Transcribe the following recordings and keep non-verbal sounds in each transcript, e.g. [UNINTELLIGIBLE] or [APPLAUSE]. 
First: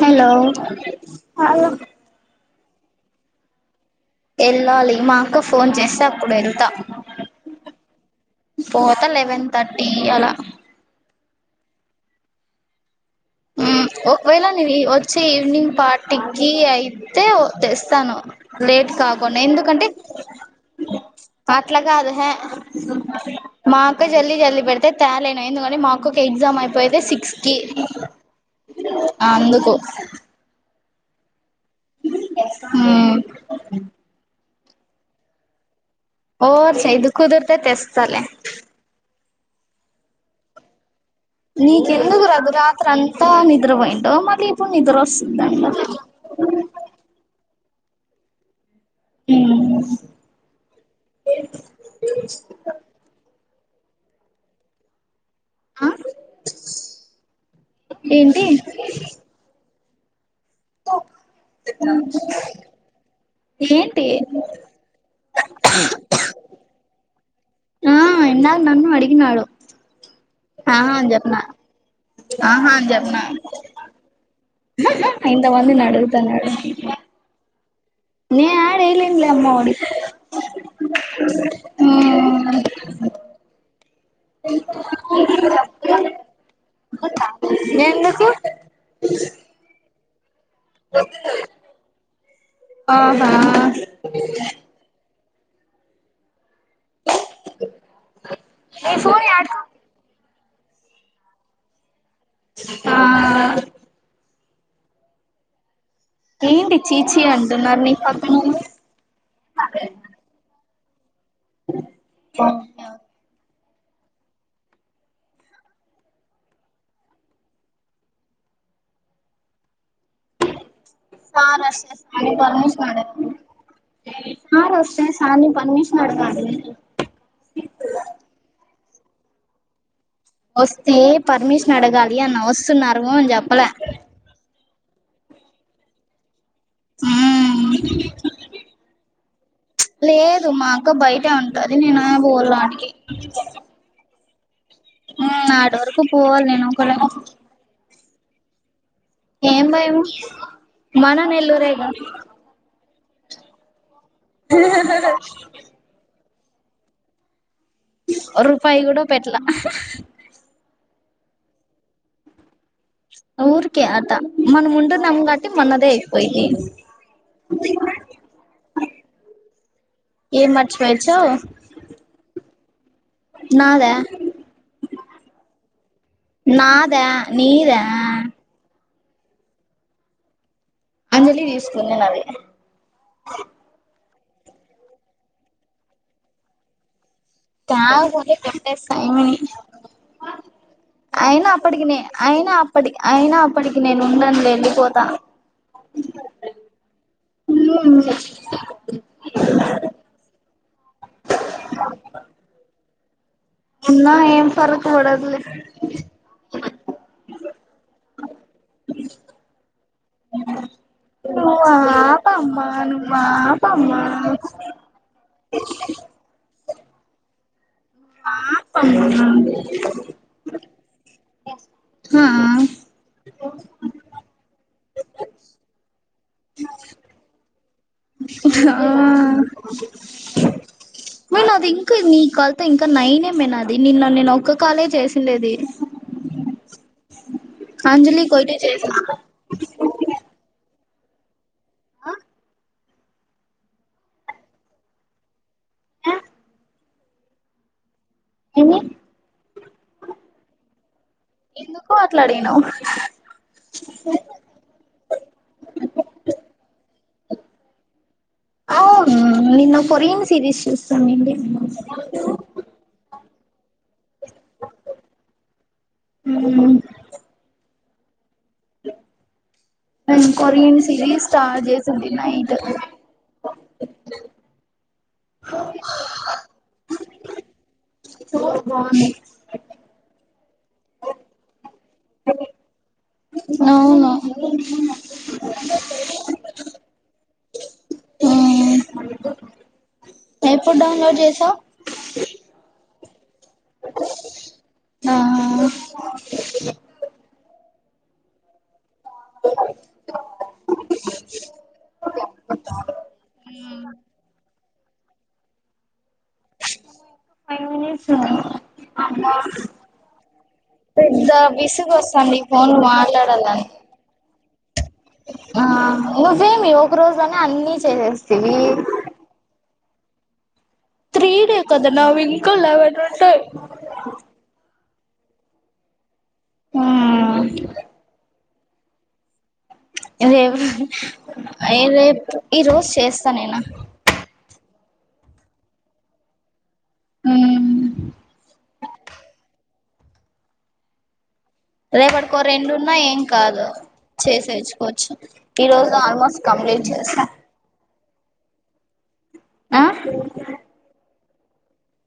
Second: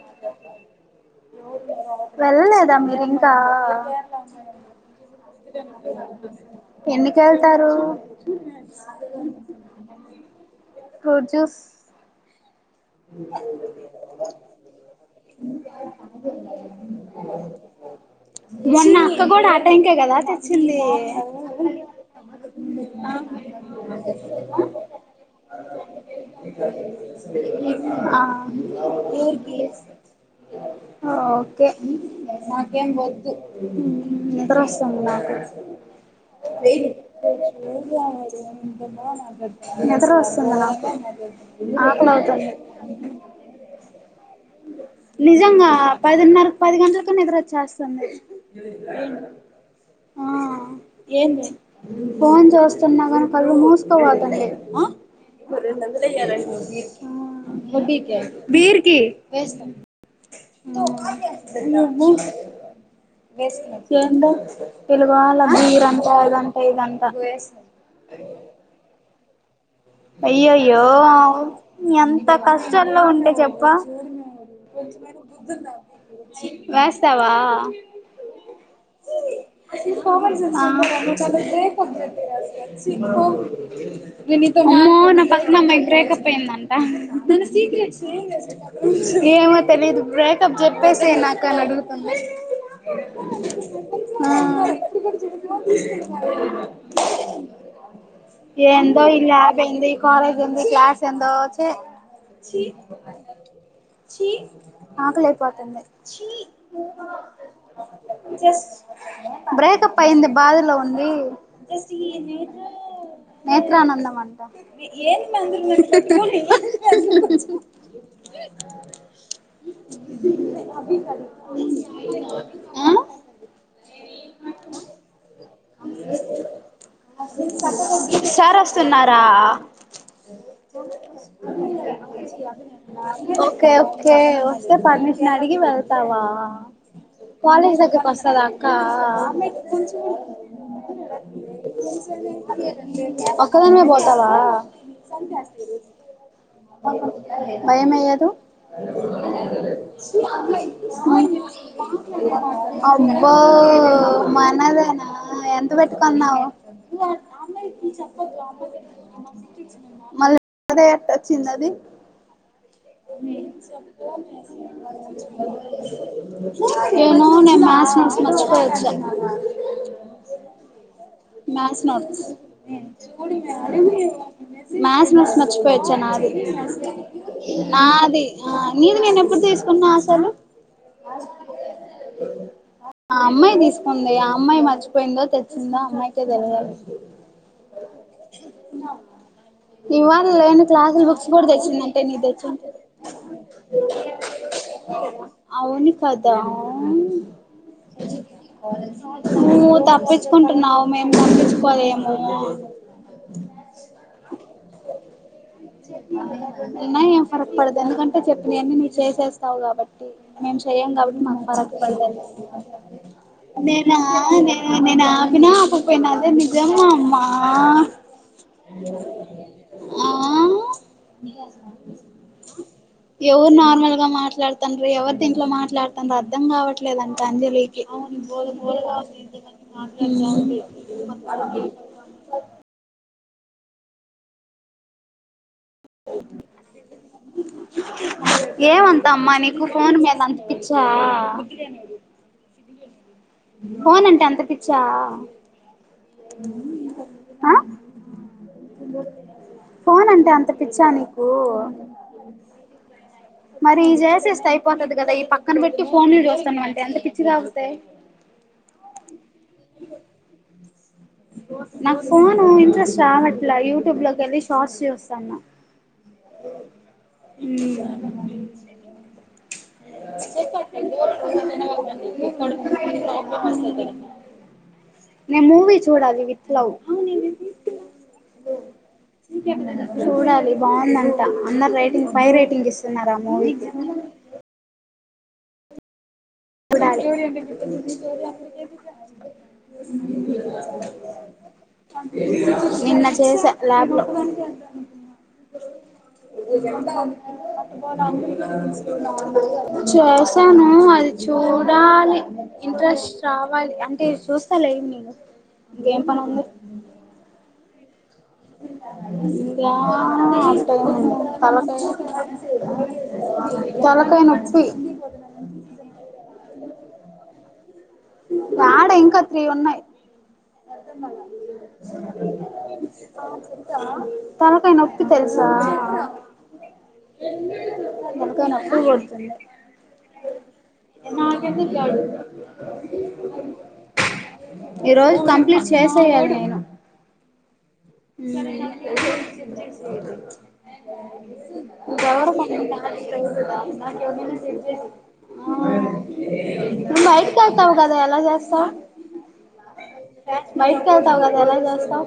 Hello వెళ్లలెద్ దా మీరింకా వెళ్ళాలి మా అక్క ఫోన్ చేస్త అప్పుడు వెళ్తా ఎన్నికి వెళ్తారు పోతా లెవెన్ థర్టీ అలా ఫ్రూట్ జ్యూస్ ఊ ఒకవేళ నేను వచ్చే ఈవినింగ్ ఫార్టీకిి అయితే తెస్తాను లేట్ మొన్న అక్క కాకుండా కూడా ఆ ఎందుకంటే టైంకే కదా తెచ్చింది అట్లాగాదు హ మా అక్క జల్దీ జల్ది పెడితే తేలేను ఎందుకంటే మా అక్కకి ఎగ్జామ్ అయిపోయితే సిక్స్కిి ఆ ఎవరికీ ఓక్ కే మాకేం వద్దు నిద్రోస్సుంది నాకు ఓవర్ వేయి చేయదు కుదిరితే తెస్తాలే నిదరస్తుంది నాకు నీకెందుకు ఆకలయితాంది. రఘు రాత్రి అంతా నిద్ర పోయిండు మళ్ళీ ఇప్పుడు నిద్రస్తుందంట. చేస్సాంది. ఆ ఏంది ఫోన్ చూస్తున్నాగా కళ్ళు మూసుక పోతుంది ఆ రెండోదలు వేయాలండి ముగ్గురకి అ వడ్డి కా ఏంటి బీర్ కి [INAUDIBLE] ఉ నువ్వు ఏంటి ఏందొ పిలవాల బిర్ అంట ఆదంట ఇదంట ఆ ఇందాక నన్న అడిగినాడు అయ్యోయ్యో ఆహా అని చెప్పిన ఎంత ఆహా అని కష్టాల్లో చెప్పిన ఉంటే చెప్ప ఇంతమందిని అడుగుతున్నాడు వేస్తావా [UNINTELLIGIBLE] నేను యాడ ఎయలేనులే అమ్మ వాడికి అమ్మో నా ఫస్ట్ అమ్మాయి బ్రేక్ప్ అయిందంట ఎందుకు ఏమో తెలి ఇది బ్రే చెప్పేస్ నాకని అడుగుతున్నది ఆహా అ ఫోన్ తీసుకున్నావ ఏ ఏందో ఈ ఫోన్ యి ల్యాబ్ అడుకొండి ఏంది కాలేజ్ ఎంది క్లాస్ ఎందొ చ్చి చి ఆ చి ఆకలైపోతుంది ఏంటి చీచీ అంటున్నారు నీ పక్కనోళ్ళు బ్రేకప్ అయింది బాధలో అది స టి న్ ఎ గా నేత్రానందమ ఏన్ మంగ [UNINTELLIGIBLE] సార్ వ స్తే సార్ ని పర్మిషన్ అడగాలి సార్ వ స్తే సార్ ని పర్మిషన్ అడగాలి తున్నారు తా అ వస్తే పర్మిషన్ అడగాలి అన్న వస్తున్నారు అని చెప్పలే ఓకే ఓకే వస్తే పర్మిషన్ అడిగి వెళ్తావా మ్మ్. కాలేజ్ దగ్గర కి వస్తదా అక్క ఉమేగు లేదు మా అక్క బయటే ఉంటది నేను పోలాడికి ఒక్కదానివే పో వస్తావా నాటి వరకు పోవాలి నేను ఒకలే భయంయేయదు ఏం భయం మన నెల్లూరే గా అబ్బో మనదేనా ఎంత పెట్టికొన్నావు అ నేను చెప్పద్దు రా రూపాయి అమ్మాయి కూడా పెట్లా డైరెక్ట్ వచ్చిందా అది ఊరికే అట మనం ఉంటున్నాం కాబట్టి మనదే అయిపోయింది నేను నా మ్యాథ్స్ నోట్స్ మర్చిపోయి వచ్చా ఏం మర్చిపోయచ్చో మ్యాథ్స్ నోట్స్. హ్మ్మ్ నాదా మ్యాథ్స్ నోట్స్ మర్చిపోయి వచ్చా నాది నాదా నీదా నాది ఆ. నీది నేను ఎప్పుడు తీసుకున్నా అసలు అంజలి తీసుకున్నది నాది మళ్ళ ఆ అమ్మాయి మర్చిపోయిందో తెచ్చిందో అమ్మాయికే తెలియాలీ తాగపోతే కొట్టేస్తా ఈమెని ఇవాళ నేను క్లాసు బుక్స్ కూడా అయినా అప్పటికి నే తెచ్చిందంటే నీ తెచ్చి అయినా అప్పటి అయినా అప్పటికి నేను ఉండనులే వెళ్ళిపోతా అవును కదా నువ్వు తప్పించుకుంటున్నావు. నన్ను పట్టించుకోదు ఏమో అని ఉన్నా ఏం ఫరక్ పడదులే అయినా ఏం ఫరక్ పడదు ఎందుకంటే చెప్పిన అన్ని నువ్వు చేసేస్తావు కాబట్టి మేము చేయం కాబట్టి మాకు నువ్వు ఫరక్ పడదు. ఆపమ్మా నువ్వు ఆపమ్మా ఆ ఆపమ్మ మీకోసమే హా హా ఎవరు నార్మల్ గా మాట్లాడుతాండ్రు ఎవరు దీంట్లో మాట్లాడుతాండ్రో అర్థం కావట్లేదంట అంజలికి హ్మ్మ్. ఆ మే అది ఇంకా నీ కళ్త ఇంకా నైనే మేనా అది నిన్న నిన్న ఒక కాలే చేసిండేది అంజలి కొయిటే చేసా ఏవంత అమ్మా నీకు ఫోన్ మేలంత ఇచ్చా [UNINTELLIGIBLE] ఫోన్ అంటే అంతా పిచ్చా ఆ ఏమ ఫోన్ అంటే అంత పిచ్చా నీకు ఎందుకు మాట్లాడినవు మరి ఈ జేసిస్తే అయిపోతది కదా ఈ పక్ పక్కన పెట్టి ఫోన్ ను చూస్తన్నా అంటే అంత పిచ్చి కాకపోతే అవును నిన్న కొరీయా సిరీస్ చూసి నాకు పోను ఇంట్రెస్ట్ రావట్లే ఇలా యూట్యూబ్ లోకి వెళ్లి షార్ట్స్ చూస్తాన్న ఉ ఊ కొరియన్ సిరీస్ స్టార్ట్ చేసింది నైట్ నేను మూవీ చూడాలి విత్ లవ్ బాగుంది చూడాలి బాగుందంట అందరు రేటింగ్ ఫైవ్ రేటింగ్ ఇస్తున్నారు ఆ మూవీకి అవును ఎప్పుడు డౌన్లోడ్ చేసావు నిన్న చేశా చేశా ల్యాబ్ లో ఆ [UNINTELLIGIBLE] చూసాను అది చూడాలి ఇంట్రెస్ట్ రావాలి అంటే చూ సర్లే ఈవినింగ్ ఇంకేం పని ఉంది ఫైవ్ మినిట్స్ తలకాయ పెద్ద విసుగు వస్తుంది ఫోన్ మాట్లాడాలని తలకాయ నొప్పి ఆ నువ్వేమి ఒక రోజులోనే అన్ని చేసేస్తివి యాడ ఇంకా త్రీ ఉన్నాయి త్రీ డే కదా నావి ఇంకా లెవెన్ ఉంటాయి తలకాయ నో తెలుసా [UNINTELLIGIBLE] తూగు వత్తుంది రేపు రేపు ఈ రోజు చేస్తా నేను ఈ రోజు కంప్లీట్ చేసేయ్యాలీ నేను హు హు [UNINTELLIGIBLE] రేపటికో రెండున్నా ఏం కాదు చేసేచ్చుకోవచ్చు ఈ రోజు ఆల్మోస్ట్ కంప్లీట్ చేస్తా ఏలా చేస్తావ్ [UNINTELLIGIBLE] అలా ఎలా చేస్తావ్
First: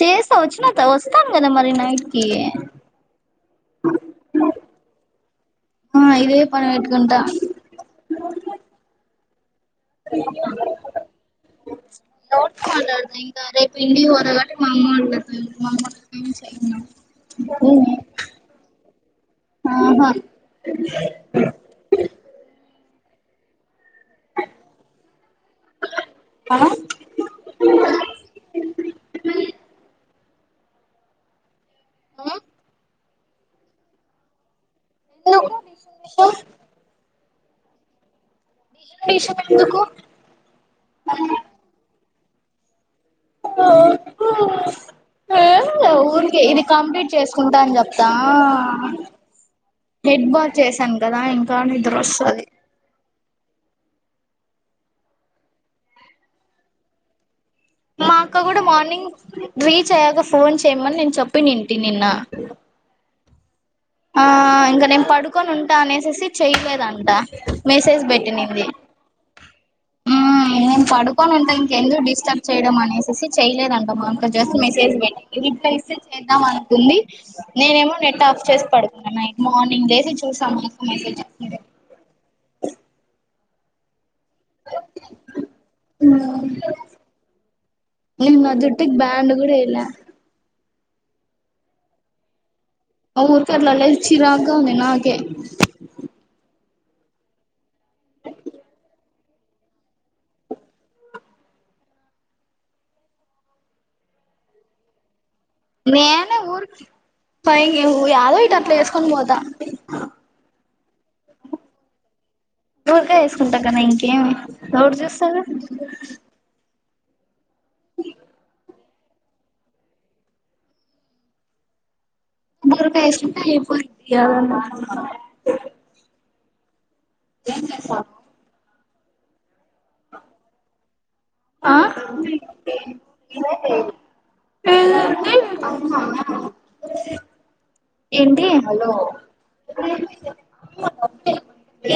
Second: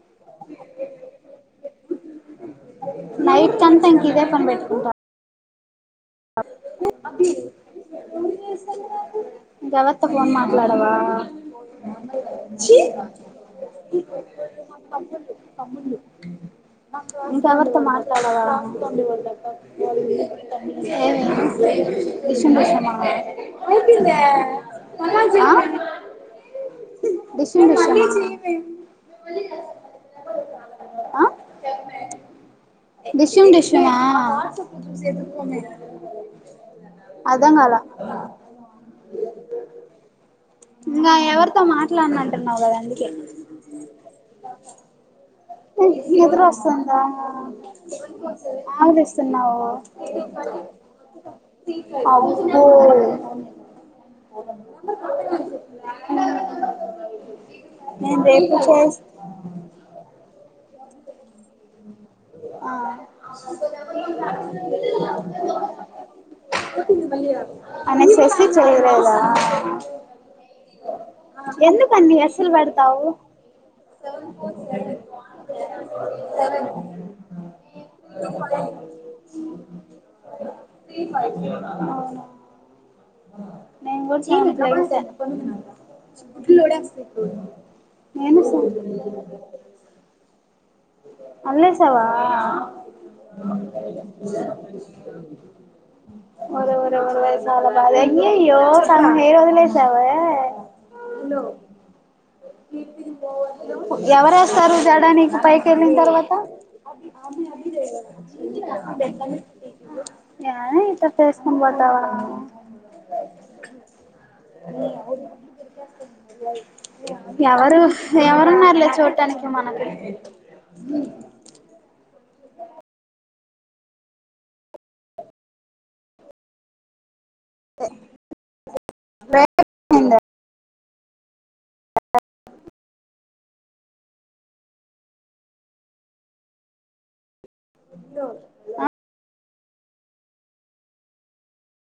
చేస్తా వచ్చిన వస్తాను కదా మరి నైట్కి నైట్ అంతా ఇంక ఇదే పని పెట్టుకుంటా ఆ ఇదే పని వెట్కుంటా ఇంకెవర్తొ ఫోన్ మాట్లాడవా, ఎవరితో మాట్లాడతా ఇంకా రేపు ఇంటికి పోతా కాబట్టి మా అమ్మ వాళ్ళతో మా అమ్మ వాళ్ళతో ఏం చేయను ఇంకెవర్తొ మాట్లాడవా ఆహా ఏవి, డిషుం డిషుం మా ఆ, డిషుం ఆ డిషుం మ ఆ ఉ డిషుం డిషుం మా ఎందుకు డిషుం డిషుం అథ్థం కాల డిషుం డిషుం ఎందుకు ఇంగా ఎవరితో మాట్లాన్నన్. ంటన్నావ్ కద అంద్ ఎ హు నిద్రరొస్సుందా, చెప్తా ఆవలిస్సున్నావు హెడ్ బాత్ చేశాను కదా ఇంకా నిద్ర వస్తది అబ్బో ఉ మా అక్క కూడా మార్నింగ్, రీచ్ అయ్యాక ఫోన్ చేయమన్ నేన్ చెప్ ప్పినింటి నిన్న ఆ ఆ ఇంగా నే పడుకొనుంటా అనేసెసి చెయ్ లేదంట మెసేజ్ అనేసేసి బెట్టినింది. చేయలేదా హు నేన్ పడు కోనుంటే ఇంకెందు ఎందుకన్ని డిస్టర్బ్ అస్సలు చేయడం పెడతావు అనేసేసి, చేయలేదంట [UNINTELLIGIBLE] జస్ట్ మెసేజ్ పె రిప్లే ఇస్సే చేద్దాం అనుకుంది నేనేమో నెట్ ఆఫ్ చేస్ పడుకున్న నైట్ మార్నింగ్ లేసి చూసా మాక్క మెసేజ్జె నదె నేం గుడ్స్ కి రిప్లే ఇచ్చ నిన్న నేమిస జుట్టుకి బ్యాండ్ కూడా ఏయలా అల్లేసవా ఊర్కె అట్ల అల్లేస్ ఛీర్రాక్గా ఉంది నాకే ఎంగయ్యో సగం హేర్ వదిలేసావ. ఎవరెస్తారు జడని నేనే ఊర్ పైంగ్ ఎంగేజ్ ఉ యాదో ఇట్ అట్ల వేస్కొం పోతా తట్టెస్కొని బొతావ ఊరికే వేసుకుంటా కదా ఇంకేం ఎవరు చూస్తారు [INAUDIBLE] ఎవరు ఎవరు ఉన్నారలే చూడడానికి తనికి మనకి [UNINTELLIGIBLE] [INAUDIBLE] [UNINTELLIGIBLE] ఆ ఏంటి హలో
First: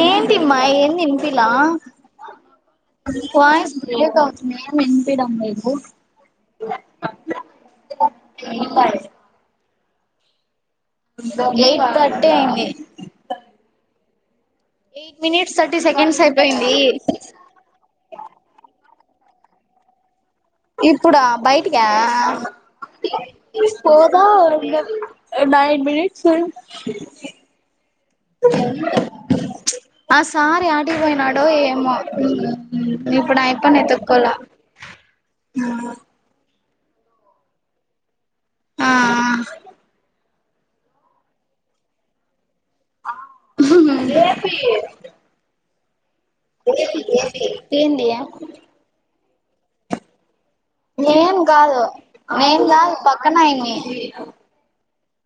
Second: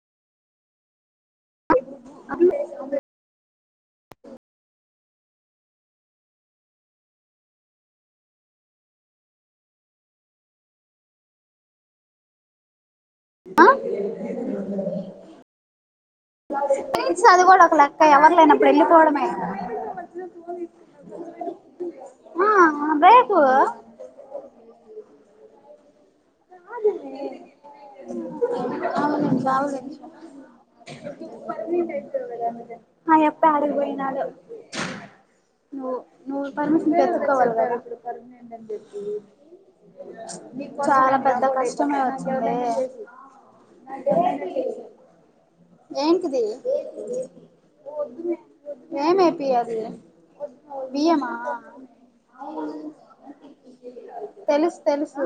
ఏంటిమ్మా ఏంది ఇనిపిలా అ వాయిస్ బ్రేక్ అవుతుంది ఏం వినిపియడం లేదు లైన్ కట్ అయింది ఆ ఎయిట్ మినిట్స్ థర్టీ సెకండ్స్ అయిపోయింది ఫ్రెండ్స్ అది కూడా ఒక లెక్క ఎవరు లేనప్పుడు పోడమే ఇప్పుడా బయటిక ఆ రేపు పోదా మీరి [UNINTELLIGIBLE] ఆగు నిమిషం ఆగు నిమిషం ఆ సార్ యాడికిపోయినాడో ఏమో ఆ ఇప్పుడు యప్ప యాడికి ఆయప్పని పోయినాడో వెతుక్కోల ఆ పెర్మిషన్ తెచ్చుకోవాలి కదా ఆ [UNINTELLIGIBLE] [UNINTELLIGIBLE] పెద్ద కష్టమే వచ్చింది [UNINTELLIGIBLE] ఏంటిది ఏంటి ఏంది [UNINTELLIGIBLE] ఏం కాదు ఏం కాదు పక్కన అయింది తెలుసు తెలుసు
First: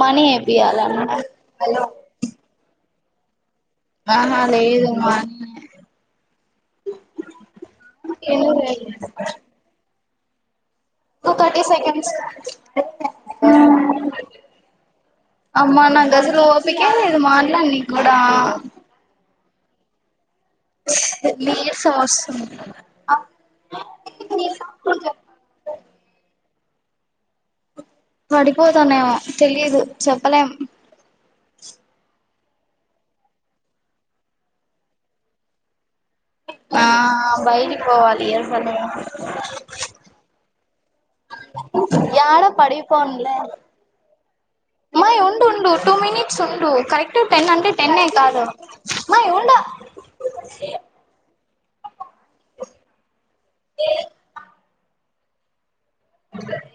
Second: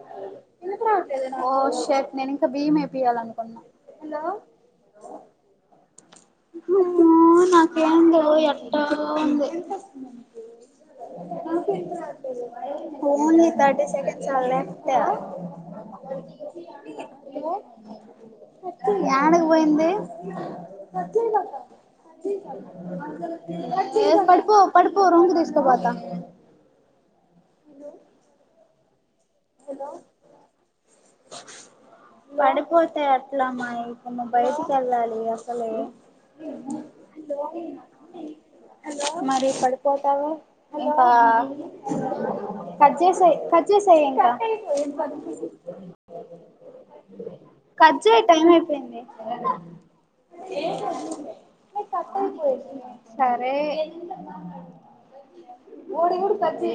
మనీ ఏపీయాల ఏ పియాలనుకున్నా హలో మనీ హూ నాకెందో ఎట్ట ఉంది two thirty seconds only thirty seconds are left అమ్మా నా గసలు ఓపికే లేదు మాట్లా నీ కూడా యాడికి పోయింది కట్ చెయ్యబాకా నీరసం కట్ వస్తుంది చెయ్యబాకా కట్ చెయ్యకఏ పడిపో పడిపో రూమ్కి తీసుకుపోతా హలో పడిపోతనేమో తెలిదు చెప్పలేం పడిపోతే ఏట్లమాయ్ మనం బయటికి వెళ్ళాలి అసలే ఆ బయటి పోవాలి అసలే ఆ కాజేసేయ్ కాజేసేయ్ ఇంకా మాయ్ ఉండుండు టూ మినిట్స్ ఉండు కరెక్ట్ టెన్ అంటే కట్ టెన్నే చేయి కాదు టైం అయిపోయింది మాయ్ ఉండు సరే ఓడివిగూడ థర్టీ